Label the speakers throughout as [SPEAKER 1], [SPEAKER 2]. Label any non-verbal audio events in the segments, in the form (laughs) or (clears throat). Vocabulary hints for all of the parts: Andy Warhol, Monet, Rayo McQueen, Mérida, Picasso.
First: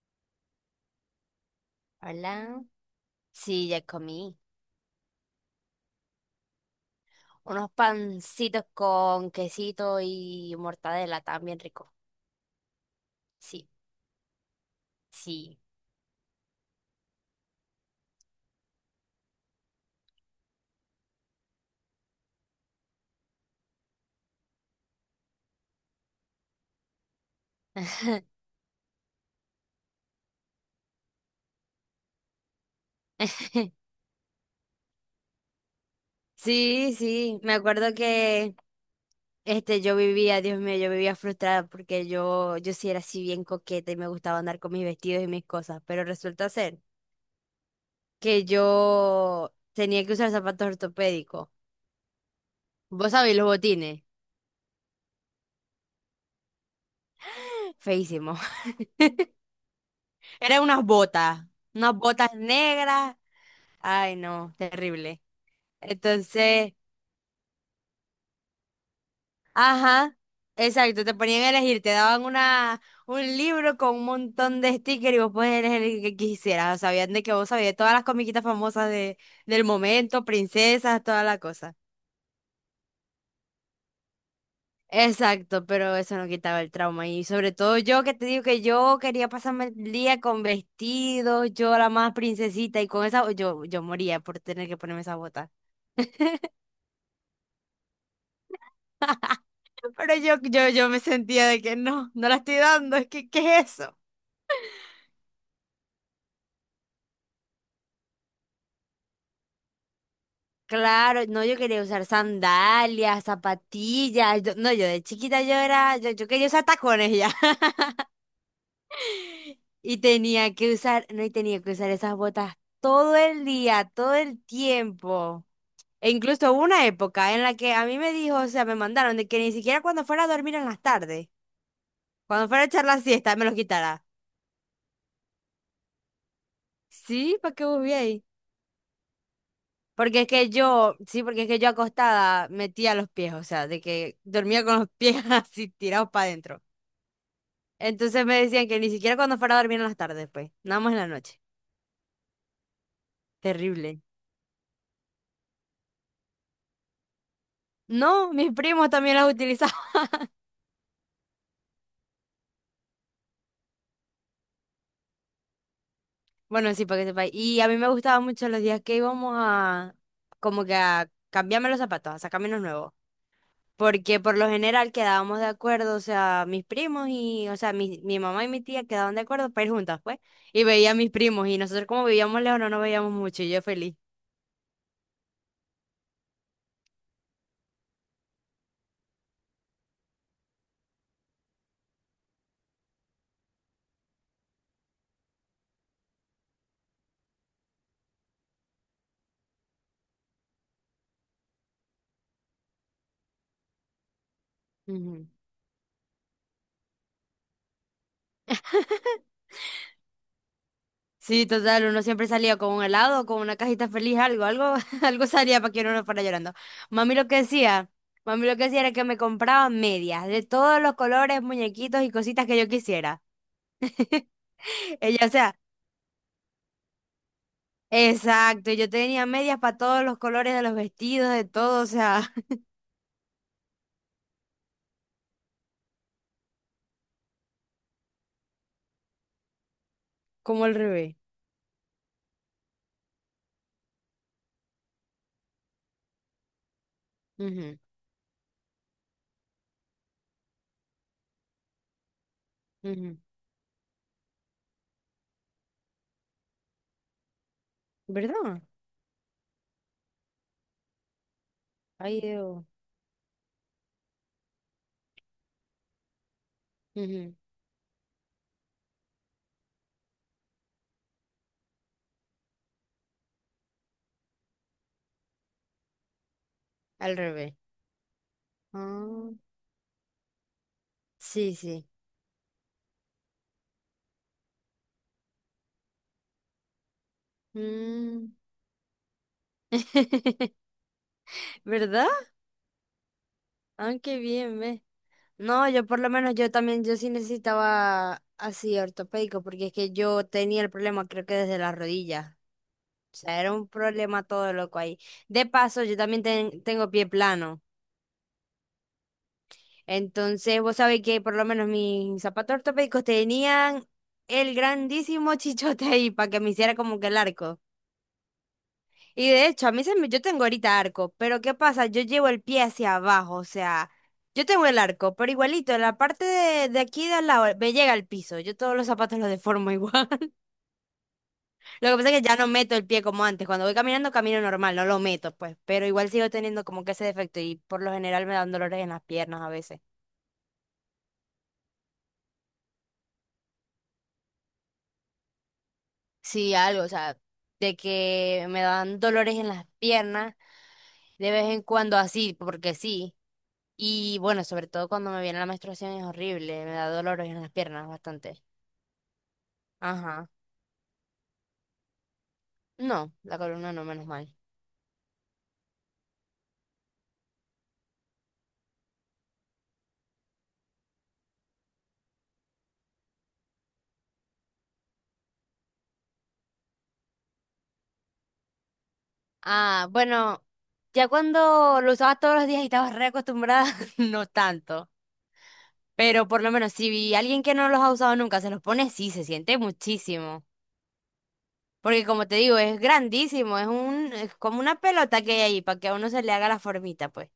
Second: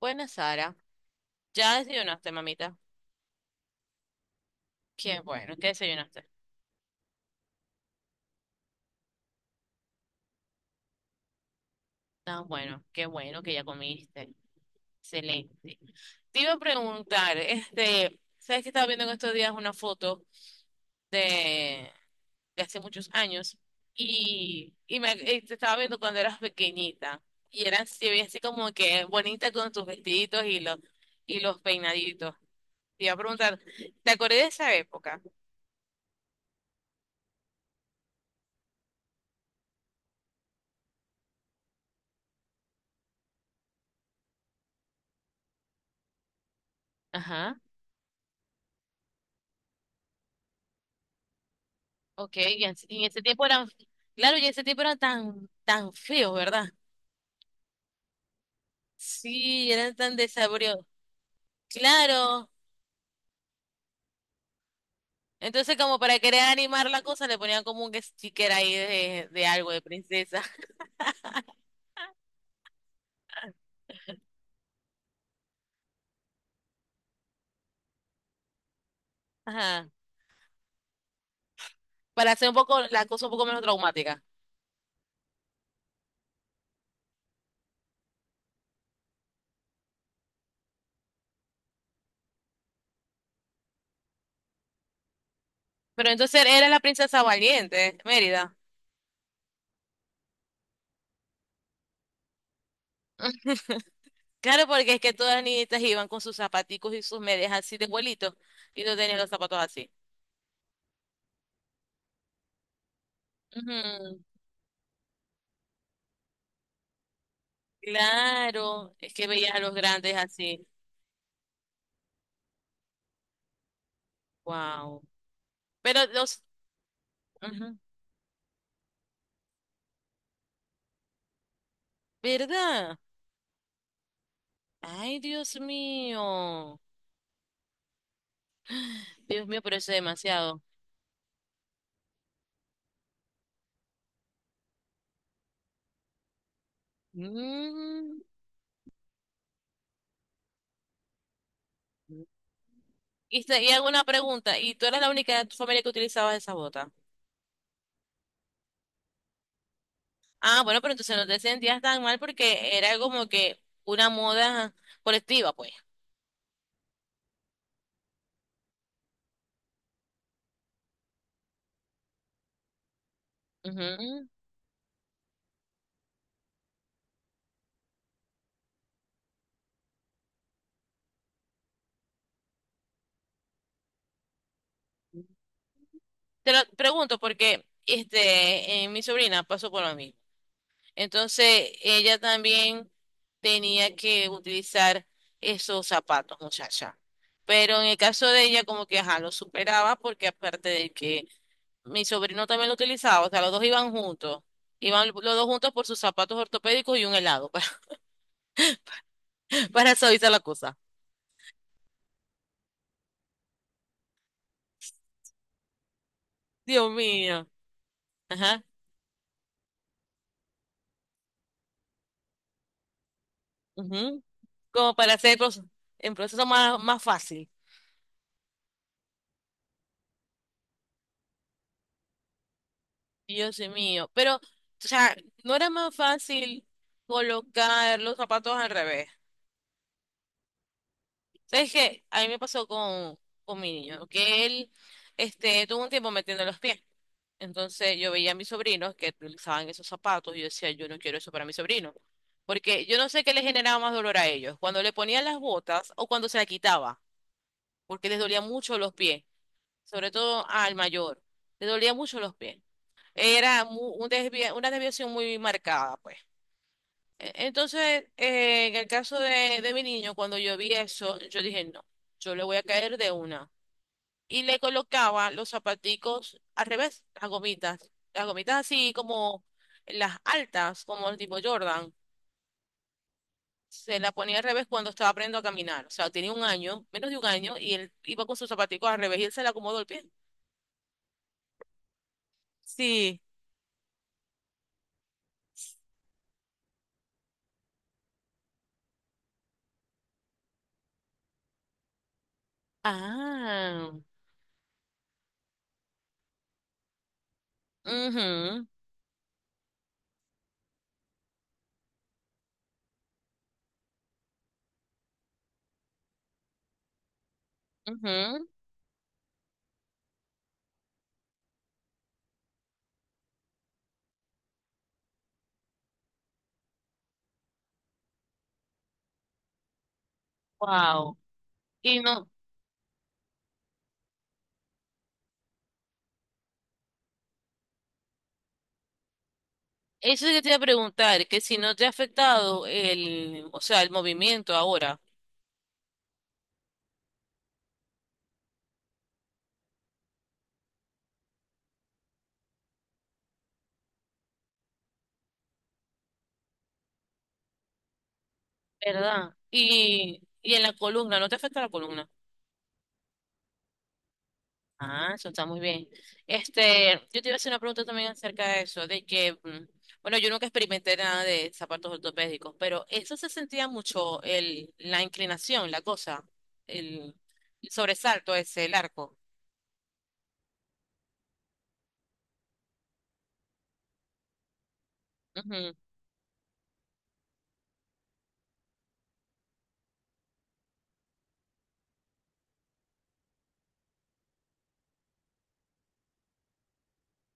[SPEAKER 1] Buenas, Sara. ¿Ya desayunaste,
[SPEAKER 2] Hola.
[SPEAKER 1] mamita?
[SPEAKER 2] Sí, ya comí.
[SPEAKER 1] Qué bueno, ¿qué desayunaste?
[SPEAKER 2] Unos pancitos con quesito y mortadela, estaban bien rico.
[SPEAKER 1] Tan bueno, qué bueno que ya
[SPEAKER 2] Sí,
[SPEAKER 1] comiste.
[SPEAKER 2] sí.
[SPEAKER 1] Excelente. Te iba a preguntar, ¿sabes que estaba viendo en estos días una foto de, de hace muchos años? Y te estaba viendo cuando eras pequeñita. Y eras Te veías así como que bonita con tus vestiditos y y los peinaditos. Te iba a preguntar,
[SPEAKER 2] (laughs)
[SPEAKER 1] ¿te acordé de esa época?
[SPEAKER 2] Sí, sí. Me acuerdo que yo vivía, Dios mío, yo vivía frustrada porque yo sí era así bien coqueta y me gustaba andar con mis vestidos y mis cosas. Pero resulta ser
[SPEAKER 1] Ajá.
[SPEAKER 2] que yo tenía que usar zapatos ortopédicos.
[SPEAKER 1] Ok, y en
[SPEAKER 2] ¿Vos
[SPEAKER 1] ese
[SPEAKER 2] sabés
[SPEAKER 1] tiempo
[SPEAKER 2] los
[SPEAKER 1] eran,
[SPEAKER 2] botines?
[SPEAKER 1] claro, y en ese tiempo eran tan feos, ¿verdad?
[SPEAKER 2] Feísimo. (laughs)
[SPEAKER 1] Sí, eran tan
[SPEAKER 2] Eran
[SPEAKER 1] desabridos.
[SPEAKER 2] unas botas. Unas botas
[SPEAKER 1] Claro.
[SPEAKER 2] negras. Ay, no, terrible.
[SPEAKER 1] Entonces, como para querer
[SPEAKER 2] Entonces,
[SPEAKER 1] animar la cosa, le ponían como un sticker ahí de algo, de
[SPEAKER 2] ajá,
[SPEAKER 1] princesa.
[SPEAKER 2] exacto, te ponían a
[SPEAKER 1] (laughs)
[SPEAKER 2] elegir, te daban un libro con un montón de stickers y vos podías elegir el que quisieras. Sabían de que vos sabías todas las comiquitas famosas del
[SPEAKER 1] Ajá.
[SPEAKER 2] momento, princesas, toda la cosa.
[SPEAKER 1] Para hacer un poco la cosa un poco menos traumática.
[SPEAKER 2] Exacto, pero eso no quitaba el trauma. Y sobre todo yo que te digo que yo quería pasarme el día con vestidos, yo la más princesita y con esa, yo moría por tener que ponerme esa bota.
[SPEAKER 1] Pero
[SPEAKER 2] (laughs)
[SPEAKER 1] entonces era la princesa valiente, Mérida.
[SPEAKER 2] Pero yo me sentía de que no, no la estoy dando, es que, ¿qué
[SPEAKER 1] (laughs)
[SPEAKER 2] es eso?
[SPEAKER 1] Claro, porque es que todas las niñitas iban con sus zapaticos y sus medias así de vuelito y no tenían los zapatos así.
[SPEAKER 2] Claro, no, yo quería usar sandalias,
[SPEAKER 1] Ujú.
[SPEAKER 2] zapatillas. Yo- no, yo de chiquita yo quería usar tacones ya. (laughs)
[SPEAKER 1] Claro, es que veías a los
[SPEAKER 2] Y
[SPEAKER 1] grandes
[SPEAKER 2] tenía
[SPEAKER 1] así.
[SPEAKER 2] que usar, no, y tenía que usar esas botas todo el día, todo el
[SPEAKER 1] Wow.
[SPEAKER 2] tiempo.
[SPEAKER 1] Pero
[SPEAKER 2] E
[SPEAKER 1] los,
[SPEAKER 2] incluso hubo una época en la que
[SPEAKER 1] ujú,
[SPEAKER 2] a mí me dijo, o sea, me mandaron de que ni siquiera cuando fuera a dormir en las tardes, cuando fuera a echar
[SPEAKER 1] ¿verdad?
[SPEAKER 2] la siesta, me los quitara.
[SPEAKER 1] Ay, Dios mío.
[SPEAKER 2] Sí, ¿para qué vos ahí?
[SPEAKER 1] Dios mío, pero eso es
[SPEAKER 2] Porque es que
[SPEAKER 1] demasiado.
[SPEAKER 2] yo, sí, porque es que yo acostada metía los pies, o sea, de que dormía con los pies (laughs) así tirados para adentro.
[SPEAKER 1] Mm.
[SPEAKER 2] Entonces me decían que ni siquiera cuando fuera a dormir en las tardes, pues, nada más en la noche.
[SPEAKER 1] Y hago
[SPEAKER 2] Terrible.
[SPEAKER 1] una pregunta. ¿Y tú eras la única de tu familia que utilizaba esa bota?
[SPEAKER 2] No, mis primos también las utilizaban. (laughs)
[SPEAKER 1] Ah, bueno, pero entonces no te sentías tan mal porque era como que una moda colectiva, pues.
[SPEAKER 2] Bueno, sí, para que sepáis. Y a mí me gustaban mucho los días que como que a cambiarme los zapatos, a sacarme los nuevos. Porque
[SPEAKER 1] Ujú.
[SPEAKER 2] por lo general quedábamos de acuerdo, o sea, mis primos y, o sea, mi mamá y mi tía quedaban de acuerdo para ir juntas, pues. Y veía a mis primos y nosotros como vivíamos lejos no nos veíamos mucho y yo feliz.
[SPEAKER 1] Te lo pregunto porque mi sobrina pasó por lo mismo. Entonces ella también tenía que utilizar esos zapatos, muchacha. Pero en el caso de ella, como que ajá, lo superaba porque aparte de que mi sobrino también lo utilizaba, o sea, los dos iban juntos. Iban los
[SPEAKER 2] Ujú.
[SPEAKER 1] dos juntos por sus zapatos ortopédicos y un helado (laughs) para suavizar la cosa.
[SPEAKER 2] Sí, total, uno siempre salía con un helado, con una cajita feliz, algo, algo, (laughs) algo salía para que uno no fuera llorando.
[SPEAKER 1] Dios
[SPEAKER 2] Mami lo que
[SPEAKER 1] mío.
[SPEAKER 2] decía, mami lo
[SPEAKER 1] Ajá.
[SPEAKER 2] que decía era que me compraba medias de todos los colores, muñequitos y cositas que yo quisiera.
[SPEAKER 1] Ujú.
[SPEAKER 2] (laughs)
[SPEAKER 1] Como para
[SPEAKER 2] Ella, o
[SPEAKER 1] hacer
[SPEAKER 2] sea,
[SPEAKER 1] proce- El proceso más fácil.
[SPEAKER 2] exacto, yo tenía medias para todos los colores de los vestidos, de todo, o sea, (laughs)
[SPEAKER 1] Dios mío. Pero, o sea, no era más fácil colocar los zapatos al revés.
[SPEAKER 2] como al revés.
[SPEAKER 1] ¿Sabes qué? A mí me pasó con mi niño, que él tuvo un tiempo metiendo los pies.
[SPEAKER 2] Ujú,
[SPEAKER 1] Entonces yo veía a mis sobrinos que utilizaban esos zapatos y yo decía, yo no quiero eso para mi sobrino. Porque yo no
[SPEAKER 2] ujú.
[SPEAKER 1] sé qué le generaba más dolor a ellos, cuando le ponían las botas o cuando se la quitaba, porque les dolía
[SPEAKER 2] ¿Verdad?
[SPEAKER 1] mucho los pies, sobre todo al mayor, le dolía mucho
[SPEAKER 2] Ay,
[SPEAKER 1] los pies.
[SPEAKER 2] Dios.
[SPEAKER 1] Era una desviación muy marcada, pues.
[SPEAKER 2] Ujú,
[SPEAKER 1] Entonces, en el caso de mi niño, cuando yo vi eso, yo dije, no, yo le voy a caer de una y le colocaba los zapaticos al revés,
[SPEAKER 2] al
[SPEAKER 1] las
[SPEAKER 2] revés.
[SPEAKER 1] gomitas. Las gomitas así
[SPEAKER 2] Ah,
[SPEAKER 1] como las altas, como el tipo
[SPEAKER 2] sí, sí.
[SPEAKER 1] Jordan. Se la ponía al revés cuando estaba aprendiendo a caminar. O sea, tenía un año, menos de un año, y él iba
[SPEAKER 2] Mm.
[SPEAKER 1] con sus zapaticos al revés y él se le acomodó el pie.
[SPEAKER 2] (laughs) ¿Verdad?
[SPEAKER 1] Sí.
[SPEAKER 2] Ah, qué bien, ¿ves? No, yo por lo menos yo también, yo sí necesitaba así ortopédico, porque es que yo tenía el problema creo que desde las rodillas. O sea, era un
[SPEAKER 1] Ah.
[SPEAKER 2] problema todo loco ahí. De paso, yo también tengo pie plano.
[SPEAKER 1] Mhm.
[SPEAKER 2] Entonces, vos sabés que por lo menos mis zapatos ortopédicos tenían el grandísimo (laughs) chichote ahí para que me hiciera como que el arco. Y de hecho, a mí se me, yo tengo ahorita arco, pero ¿qué pasa? Yo llevo el pie hacia abajo, o sea, yo tengo el arco, pero igualito, en la parte de aquí de al lado me llega al piso. Yo todos los zapatos los deformo igual. (laughs)
[SPEAKER 1] Wow.
[SPEAKER 2] Lo que
[SPEAKER 1] Y
[SPEAKER 2] pasa es que
[SPEAKER 1] no,
[SPEAKER 2] ya no meto el pie como antes. Cuando voy caminando, camino normal, no lo meto, pues. Pero igual sigo teniendo como que ese defecto y por lo general me dan dolores en las piernas a veces.
[SPEAKER 1] eso es lo que te iba a preguntar, que si no te ha afectado el, o sea, el movimiento ahora,
[SPEAKER 2] Sí, algo, o sea, de que me dan dolores en las piernas de vez en cuando así, porque sí. Y bueno, sobre todo cuando me viene la menstruación es horrible, me da dolores en las piernas bastante.
[SPEAKER 1] ¿verdad? Y,
[SPEAKER 2] Ajá.
[SPEAKER 1] y en la columna, ¿no te afecta la columna?
[SPEAKER 2] No, la columna no, menos mal.
[SPEAKER 1] Ah, eso está muy bien. Yo te iba a hacer una pregunta también acerca de eso, de que, bueno, yo nunca experimenté nada de zapatos ortopédicos, pero eso se sentía mucho el, la inclinación, la cosa, el, el sobresalto ese, el arco.
[SPEAKER 2] Ah, bueno, ya cuando lo usabas todos los días y estabas reacostumbrada, (laughs) no tanto.
[SPEAKER 1] Ujú.
[SPEAKER 2] Pero por lo menos si alguien que no los ha usado nunca se los pone, sí, se siente muchísimo. Porque como te digo, es grandísimo, es como una pelota que hay ahí para que a uno se le haga la formita, pues.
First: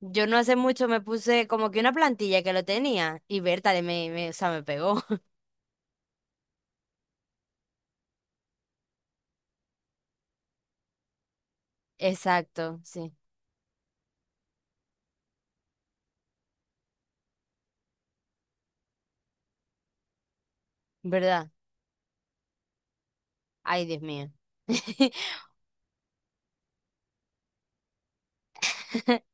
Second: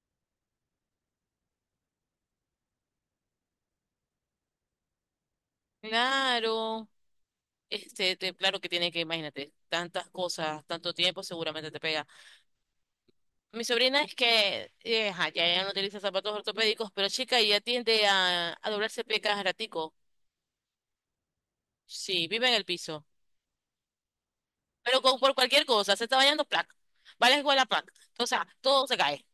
[SPEAKER 2] Yo no hace mucho me puse como que una plantilla que lo tenía y Berta o sea, me pegó.
[SPEAKER 1] Claro, claro que tiene que, imagínate, tantas cosas, tanto tiempo, seguramente te
[SPEAKER 2] (laughs)
[SPEAKER 1] pega.
[SPEAKER 2] Exacto, sí.
[SPEAKER 1] Mi sobrina es que, ajá, ya ella no utiliza zapatos ortopédicos, pero chica, ella tiende a doblarse pie cada ratico.
[SPEAKER 2] ¿Verdad?
[SPEAKER 1] Sí, vive en el piso.
[SPEAKER 2] Ay, Dios mío.
[SPEAKER 1] Por
[SPEAKER 2] (laughs)
[SPEAKER 1] cualquier cosa, se está bañando, placa. Va a la escuela, placa. O sea, todo se cae.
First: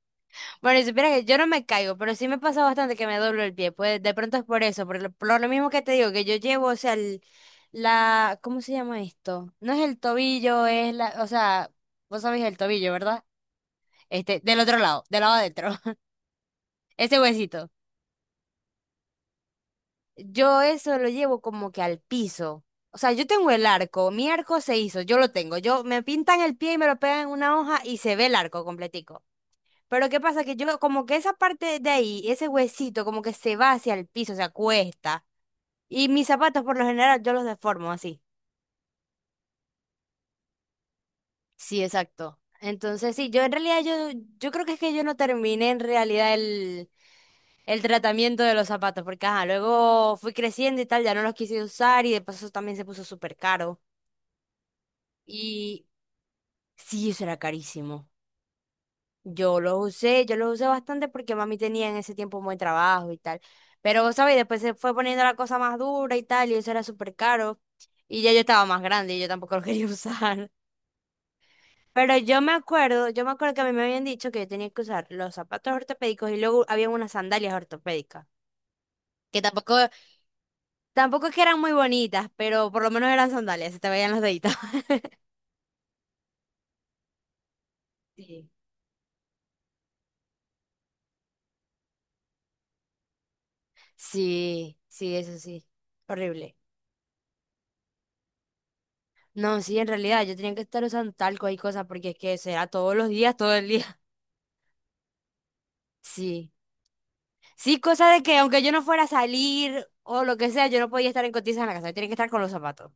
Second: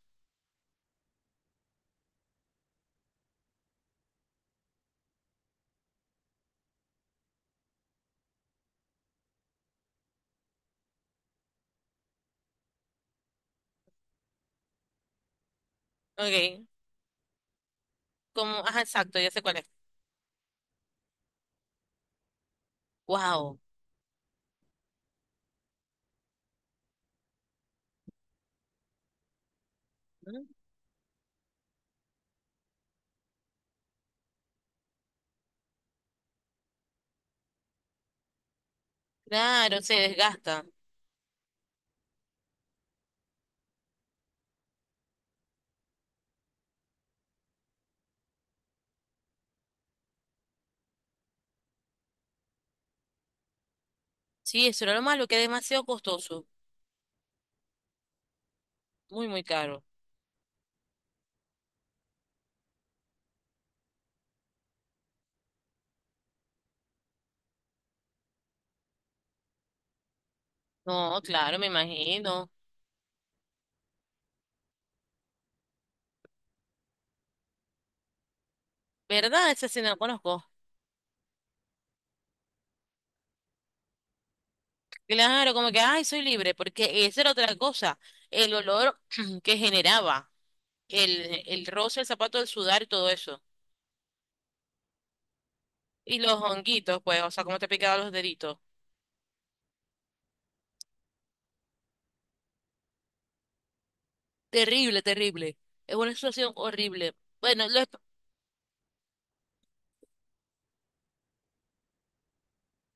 [SPEAKER 2] Bueno, y supieras que yo no me caigo, pero sí me pasa bastante que me doblo el pie. Pues de pronto es por eso, por lo mismo que te digo, que yo llevo, o sea, la, ¿cómo se llama esto? No es el tobillo, es la, o sea, vos sabés el tobillo, ¿verdad? Este, del otro lado, del lado adentro, (laughs)
[SPEAKER 1] Ok.
[SPEAKER 2] ese huesito.
[SPEAKER 1] Como, ajá, exacto, ya sé cuál es.
[SPEAKER 2] Yo eso lo llevo como que al piso. O sea, yo tengo
[SPEAKER 1] Wow.
[SPEAKER 2] el arco, mi arco se hizo, yo lo tengo. Yo me pintan el pie y me lo pegan en una hoja y se ve el arco completico. Pero ¿qué pasa? Que yo, como que esa parte de ahí, ese huesito, como que se va hacia el piso, se acuesta. Y mis zapatos, por lo general, yo los deformo así.
[SPEAKER 1] Claro, se desgasta.
[SPEAKER 2] Sí, exacto. Entonces, sí, yo en realidad, yo creo que es que yo no terminé en realidad el tratamiento de los zapatos, porque ajá, luego fui creciendo y tal, ya no los quise usar y de paso también se puso súper caro.
[SPEAKER 1] Sí, eso era lo malo, que es demasiado
[SPEAKER 2] Y
[SPEAKER 1] costoso.
[SPEAKER 2] sí, eso era carísimo.
[SPEAKER 1] Muy, muy caro.
[SPEAKER 2] Yo los usé bastante porque mami tenía en ese tiempo un buen trabajo y tal. Pero, vos ¿sabes? Después se fue poniendo la cosa más dura y tal, y eso era súper caro. Y ya yo estaba más grande y yo tampoco lo quería (laughs) usar.
[SPEAKER 1] No, claro, me
[SPEAKER 2] Pero
[SPEAKER 1] imagino.
[SPEAKER 2] yo me acuerdo que a mí me habían dicho que yo tenía que usar los zapatos ortopédicos y luego habían unas sandalias ortopédicas. Que
[SPEAKER 1] ¿Verdad? Esa sí no la conozco.
[SPEAKER 2] tampoco es que eran muy bonitas, pero por lo menos eran sandalias, se te veían los deditos. (laughs)
[SPEAKER 1] Claro, como que, ay, soy libre, porque esa era otra cosa.
[SPEAKER 2] Sí.
[SPEAKER 1] El olor (clears throat) que generaba, el roce, el zapato, el sudar y todo eso.
[SPEAKER 2] Sí, sí, eso sí.
[SPEAKER 1] Y los
[SPEAKER 2] Horrible.
[SPEAKER 1] honguitos, pues, o sea, cómo te picaban los deditos.
[SPEAKER 2] No, sí, en realidad yo tenía que estar usando talco y cosas porque es que será todos los días, todo el día. (laughs)
[SPEAKER 1] Terrible, terrible. Es una situación
[SPEAKER 2] Sí.
[SPEAKER 1] horrible. Bueno, lo,
[SPEAKER 2] Sí,
[SPEAKER 1] esp-
[SPEAKER 2] cosa de que aunque yo no fuera a salir o lo que sea, yo no podía estar en cotizas en la casa, yo tenía que estar con los zapatos.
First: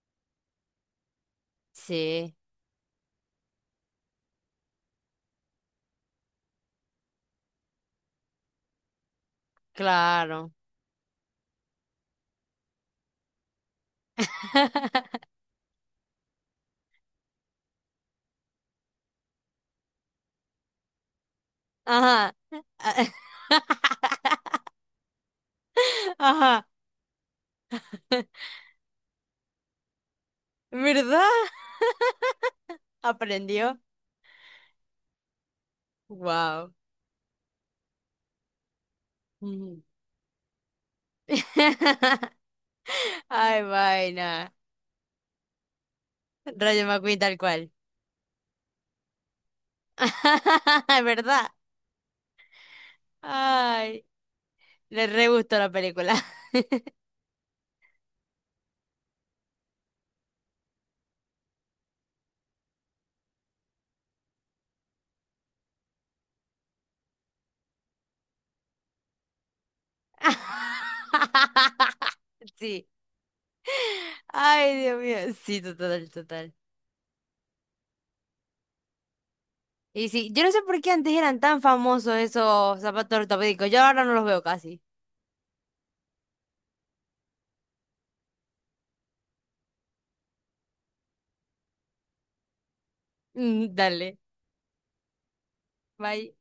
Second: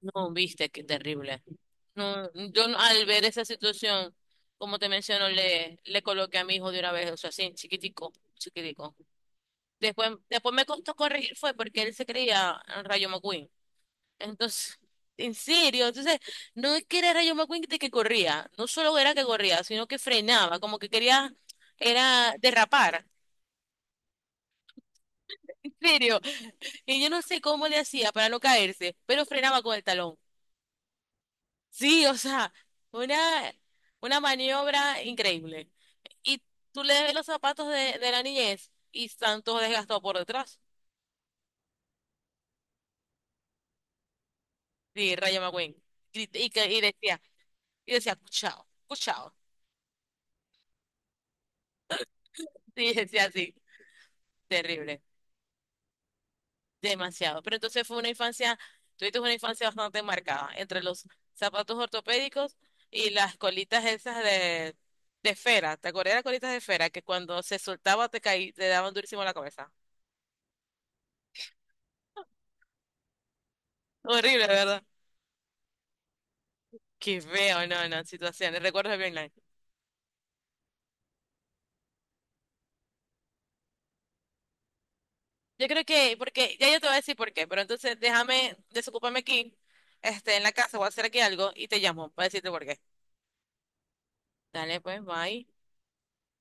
[SPEAKER 1] no, viste, qué terrible. No,
[SPEAKER 2] Sí,
[SPEAKER 1] yo no- Al ver esa situación, como te menciono, le coloqué a mi hijo de una vez, o sea, así, chiquitico, chiquitico. Después,
[SPEAKER 2] claro.
[SPEAKER 1] después me costó corregir fue porque él se creía Rayo McQueen. Entonces, (laughs)
[SPEAKER 2] (laughs)
[SPEAKER 1] en serio, entonces, no es que era Rayo McQueen de que corría, no solo era que corría, sino que frenaba, como que quería,
[SPEAKER 2] Ajá.
[SPEAKER 1] era derrapar.
[SPEAKER 2] (laughs)
[SPEAKER 1] En serio.
[SPEAKER 2] Ajá.
[SPEAKER 1] Y yo no sé cómo le hacía para no caerse, pero frenaba con el talón.
[SPEAKER 2] ¿Verdad?
[SPEAKER 1] Sí, o sea, una,
[SPEAKER 2] Aprendió.
[SPEAKER 1] una maniobra increíble. Y
[SPEAKER 2] Wow.
[SPEAKER 1] tú le ves los zapatos de la niñez y están todos desgastados por detrás.
[SPEAKER 2] (laughs) Ay, vaina.
[SPEAKER 1] Sí, Rayo McQueen. Y
[SPEAKER 2] Rayo McQueen
[SPEAKER 1] decía,
[SPEAKER 2] tal cual.
[SPEAKER 1] y decía, cuchao, cuchao.
[SPEAKER 2] (laughs) ¿Verdad?
[SPEAKER 1] (laughs) Sí, decía así.
[SPEAKER 2] Ay.
[SPEAKER 1] Terrible.
[SPEAKER 2] Le re gustó la película.
[SPEAKER 1] Demasiado. Pero entonces fue una infancia, tuviste una infancia bastante marcada entre los zapatos ortopédicos y las colitas esas de esfera. ¿Te acuerdas de las colitas de esfera que cuando se soltaba te caí, te daban durísimo en la cabeza?
[SPEAKER 2] (laughs) Sí.
[SPEAKER 1] Horrible,
[SPEAKER 2] Ay,
[SPEAKER 1] ¿verdad?
[SPEAKER 2] Dios mío. Sí, total, total.
[SPEAKER 1] Qué feo, no, no, situaciones, recuerdos bien nice.
[SPEAKER 2] Y sí, yo no sé por qué antes eran tan famosos esos zapatos ortopédicos. Yo ahora no los veo casi. (laughs)
[SPEAKER 1] Yo creo que, porque, ya yo te voy a decir por qué, pero entonces déjame, desocúpame aquí, en la casa, voy a hacer aquí algo y te llamo para decirte por qué.
[SPEAKER 2] Mm, dale.
[SPEAKER 1] Dale, pues, bye.
[SPEAKER 2] Bye.